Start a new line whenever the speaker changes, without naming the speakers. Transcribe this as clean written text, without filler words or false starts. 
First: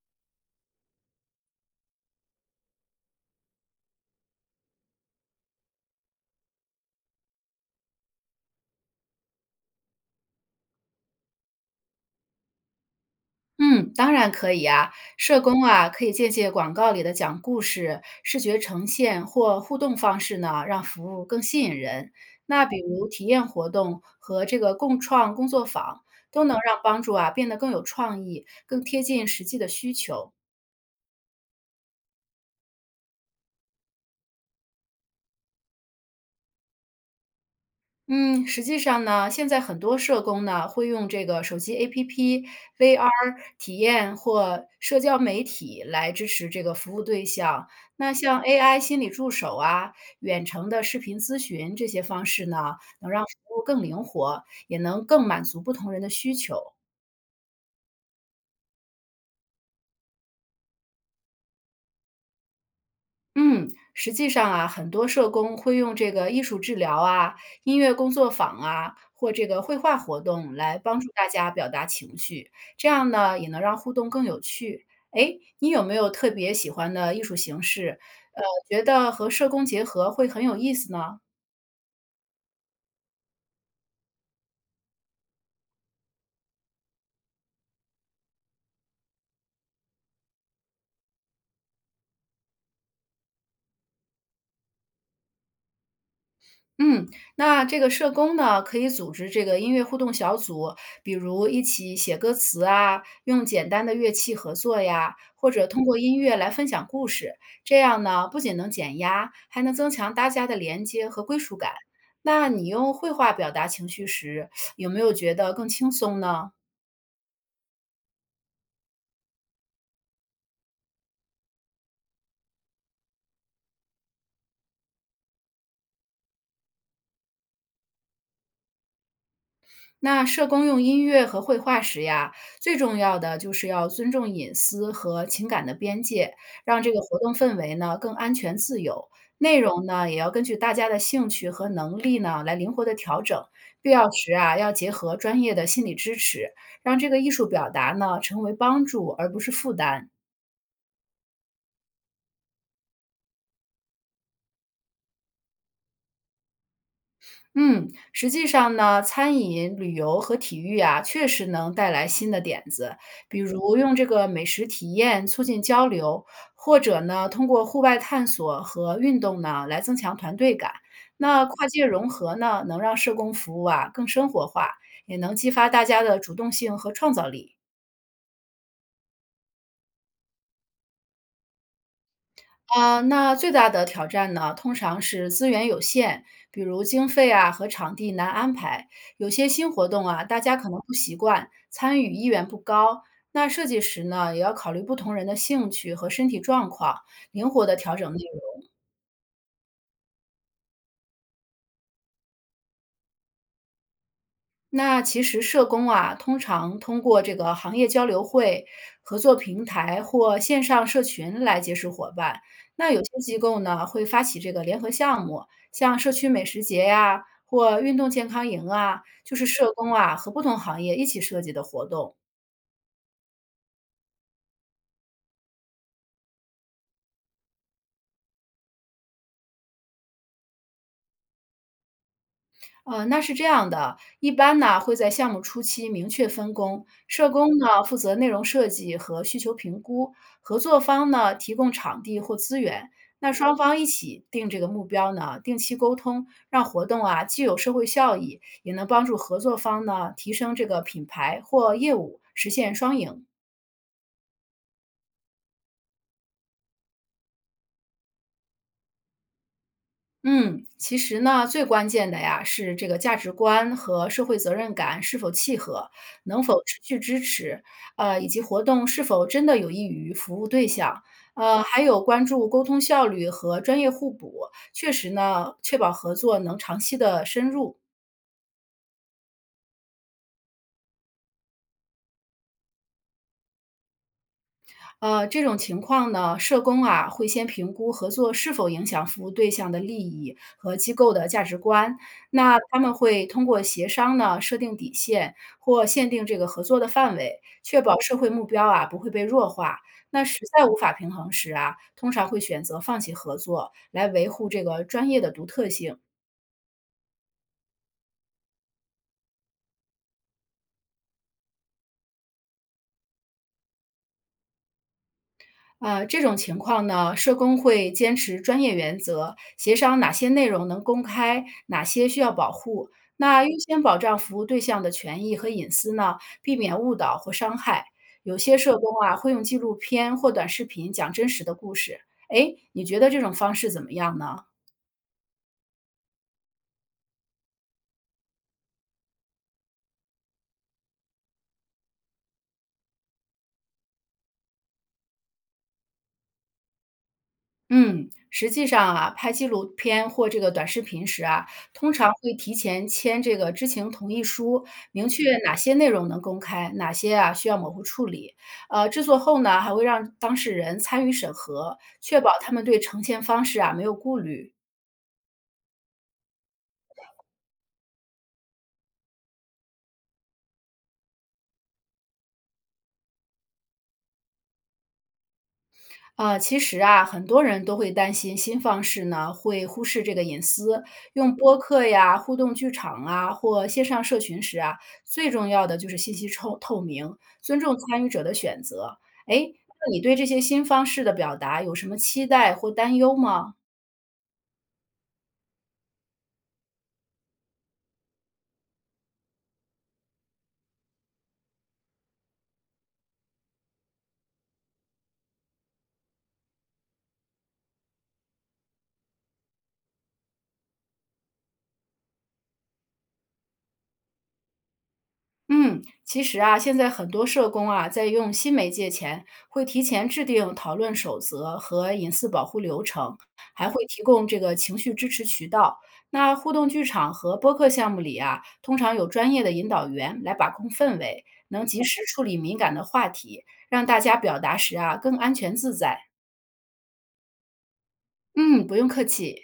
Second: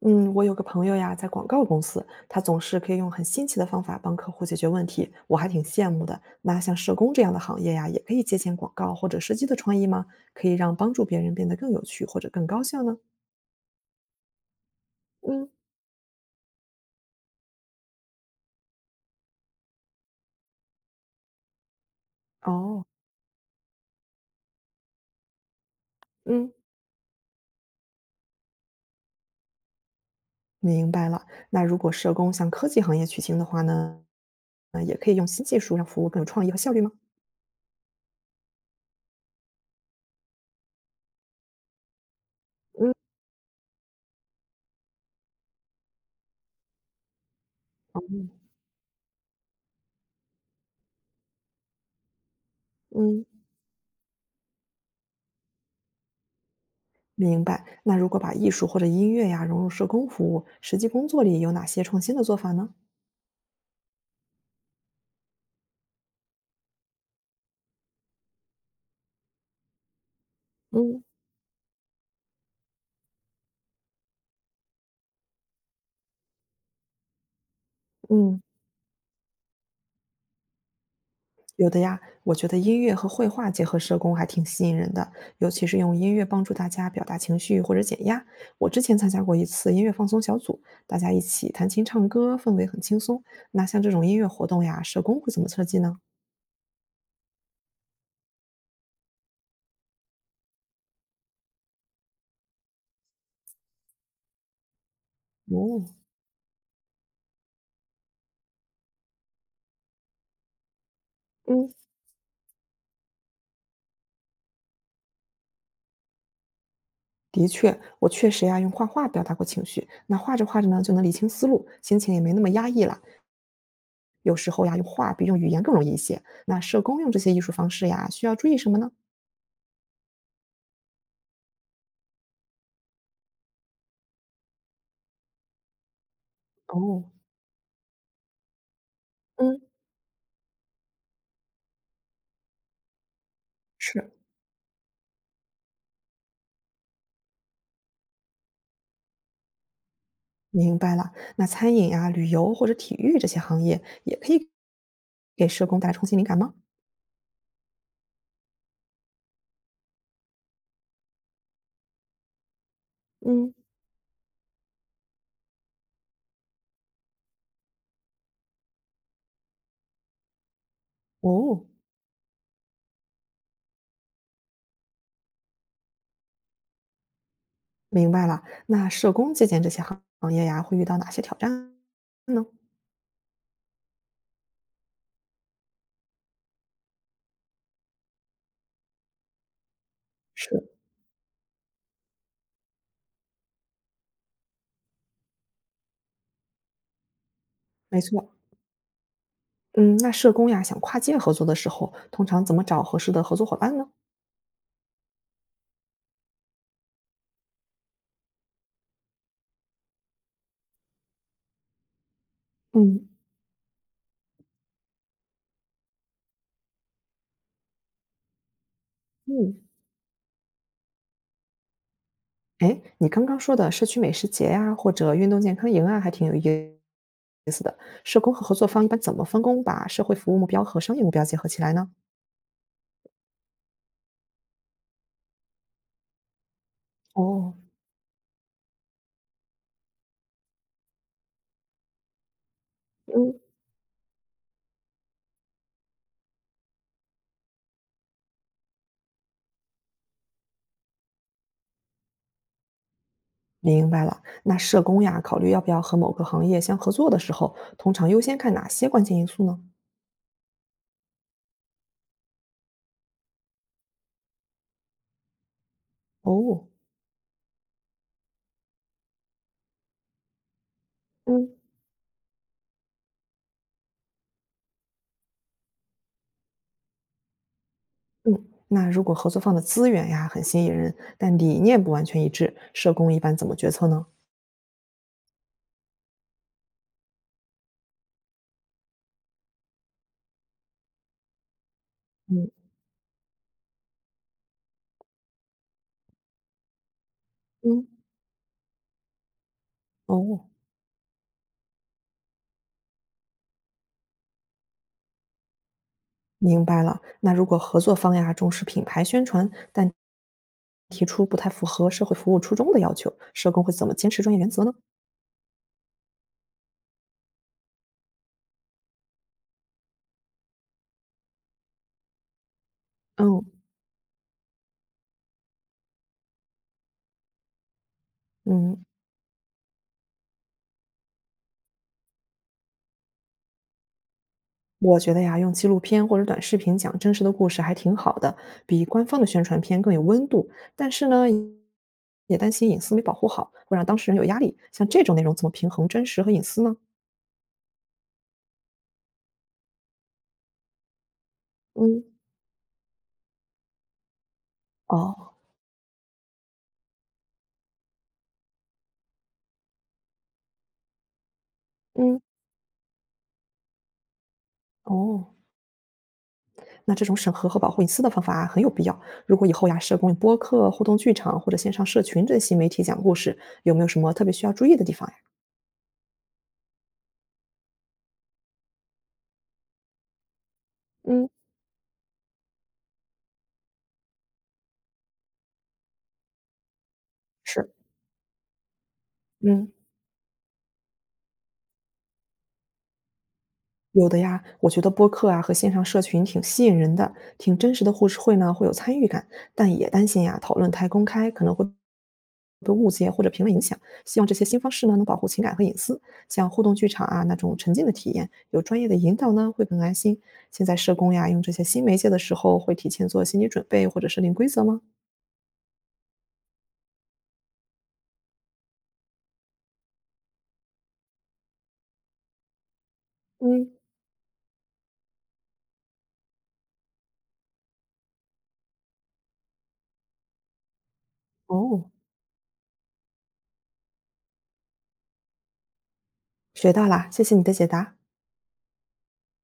嗯，我有个朋友呀，在广告公司，他总是可以用很新奇的方法帮客户解决问题，我还挺羡慕的。那像社工这样的行业呀，也可以借鉴广告或者设计的创意吗？可以让帮助别人变得更有趣或者更高效呢？
嗯，当然可以啊。社
嗯，
工啊，可以借鉴广告里的讲故事、视觉呈现或互动方式呢，让服务更吸引人。那比
哦，
如体验活动和这个共创工作坊，都
嗯，
能让帮助啊变得更有创意，更贴近实际的需求。
明白了。那如果社工向科技行业取经的话呢，也可以用新技术让服务更有创意和效率吗？
嗯，实际上呢，现在很多社工呢会用这个手机 APP、
嗯
VR 体验或社交媒体来支持这个服务对象。那像 AI 心理助手啊、远程的视频咨询这些方式呢，能让
嗯，
服务更灵活，也能更满足不同人的需求。
明白。那如果把艺术或者音乐呀融入社工服务，实际工作里有哪些创新的做法呢？
嗯，实际上啊，很多社工会用这个艺术治疗啊、音乐工作坊啊，或这个绘画活动来帮
嗯
助大家表达情绪，这样呢也能让互动更有趣。哎，你有没有特别喜欢的艺术形式？
嗯。
呃，觉得和社工结合会很有意思呢？
有的呀，我觉得音乐和绘画结合社工还挺吸引人的，尤其是用音乐帮助大家表达情绪或者减压。我之前参加过一次音乐放松小组，大家一起弹琴唱歌，氛围很轻松。那像这种音乐活动呀，社工会怎么设计呢？
嗯，那这个社工呢，可以组织这个音乐互动小组，比如一起写歌词啊，用简单的乐器合作呀，或者通
哦，
过音乐来分享故事。这样呢，不仅能减压，还能增强大家的连接和归属
嗯，
感。那你用绘画表达情绪时，有没有觉得更轻松呢？
的确，我确实呀用画画表达过情绪，那画着画着呢就能理清思路，心情也没那么压抑了。有时候呀，用画比用语言更容易一些。那社工用这些艺术方式呀，需要注意什么呢？
那社工用音乐和绘画时呀，最重要的就是要尊重隐私和情感的边界，让这个
哦，
活动氛围呢更安全自由。内
嗯，
容呢也要根据大家的兴趣和能力呢来灵活的调整，必要
是。
时啊要结合专业的心理支持，让这个艺术表达呢成为帮助而不是负担。
明白了，那餐饮呀、旅游或者体育这些行业也可以给社工带来创新灵感吗？
嗯，实际上呢，餐饮、旅游和体育啊，确实能带来新的点子，比
嗯，
如用这个美食体验促进交流，或者呢，通过户外探索和运动呢，来增强团队感。那
哦，
跨界融合呢，能让社工服务啊更生活化，也能激发大家的主动性和创造力。
明白了。那社工借鉴这些行业呀，会遇到哪些挑战呢？
啊，那最大的挑战呢，通常是资源有限，比如经费啊和场地难安排。有些新活动啊，大家
是，
可能不习惯，参与意愿不高。那设计时呢，也要考虑不同人的兴趣和身体状况，灵活的调
没
整内
错。
容。
嗯，那社工呀，想跨界合作的时候，通常怎么找合适的合作伙伴呢？
那其实社工啊，通常通过这个行业交流会、合作平台或线上社群来结识伙伴。那有
嗯
些机构呢，会发起这个联合项目，像社区美食节呀、或运动健康营啊，就是
嗯，
社工啊和不同行业一起设计的活动。
哎，你刚刚说的社区美食节呀、或者运动健康营啊，还挺有意思的。社工和合作方一般怎么分工，把社会服务目标和商业目标结合起来呢？
那是这样的，一般呢会在项目初期明确分工，社
哦，
工呢负责内容设计和需求评估，合作方呢提供场地或资源。那
嗯。
双方一起定这个目标呢，定期沟通，让活动啊既有社会效益，也能帮助合作方呢提升这个品牌或业务，实现双赢。
明白了，那社工呀，考虑要不要和某个行业相合作的时候，通常优先看哪些关键因素呢？
嗯，其实呢，最关键的呀是这个价值观和社会责任感是否契合，能否
哦，
持续支持，以及活动是否真的有益于服务对象，
嗯，
还有关注沟通效率和专业互补，确实呢，确保合作能长期的深入。
嗯，那如果合作方的资源呀很吸引人，但理念不完全一致，社工一般怎么决策呢？
这种情况呢，社工啊会先评估合作是否影响服务对象的利益和机构的价值观。
嗯，
那他们会通过协商呢，设定底线或限定这个合作的范围，确
嗯，
保社会目标啊不会被弱化。那实
哦，
在无法平衡时啊，通常会选择放弃合作，来维护这个专业的独特性。
明白了。那如果合作方呀重视品牌宣传，但提出不太符合社会服务初衷的要求，社工会怎么坚持专业原则呢？
这种情况呢，社工会坚持专业原则，协商哪些内容能公开，哪些需要保护。
嗯
那优先保障服务对象的权益和隐私呢，避免误导或伤害。有些社
嗯，
工啊，会用纪录片或短视频讲真实的故事。哎，你觉得这种方式怎么样呢？
我觉得呀，用纪录片或者短视频讲真实的故事还挺好的，比官方的宣传片更有温度。但是呢，也担心隐私没保护好，会让当事人有压力。像这种内容怎么平衡真实和隐私呢？
嗯，实际上啊，拍纪录片或这个短视频时啊，通
嗯，
常会提前签这个知情同意书，明确
哦，
哪些内容能公开，哪些啊需要模糊处理。制作后呢，还会让当事人参与审核，确
嗯，
保他们对呈现方式啊没有顾虑。
哦，那这种审核和保护隐私的方法啊很有必要。如果以后呀，社工、播客、互动剧场或者线上社群这些媒体讲故事，有没有什么特别需要注意的地方呀？
其实啊，很多人都会担心新方式呢会忽视这个隐私。
嗯，
用播客呀、互动剧场啊或线上社群时啊，最重要的就是信息透明，尊
是，
重参与者的选择。哎，
嗯。
那你对这些新方式的表达有什么期待或担忧吗？
有的呀，我觉得播客啊和线上社群挺吸引人的，挺真实的互士会呢会有参与感，但也担心呀讨论太公开可能会被误解或者评论影响。希望这些新方式呢能保护情感和隐私，像互动剧场啊那种沉浸的体验，有专业的引导呢会更安心。现在社工呀用这些新媒介的时候，会提前做心理准备或者设定规则吗？
嗯，其实啊，现在很多社工啊，在用新媒介前，会提前制定讨论守则和隐私保护流程，还
嗯，
会提供这个情绪支持渠道。那互动剧场和播客项目里啊，通常有专业的引导员来把控氛围，能及
哦，
时处理敏感的话题，让大家表达时啊更安全自在。
学到啦，谢谢你的解答。
嗯，不用客气。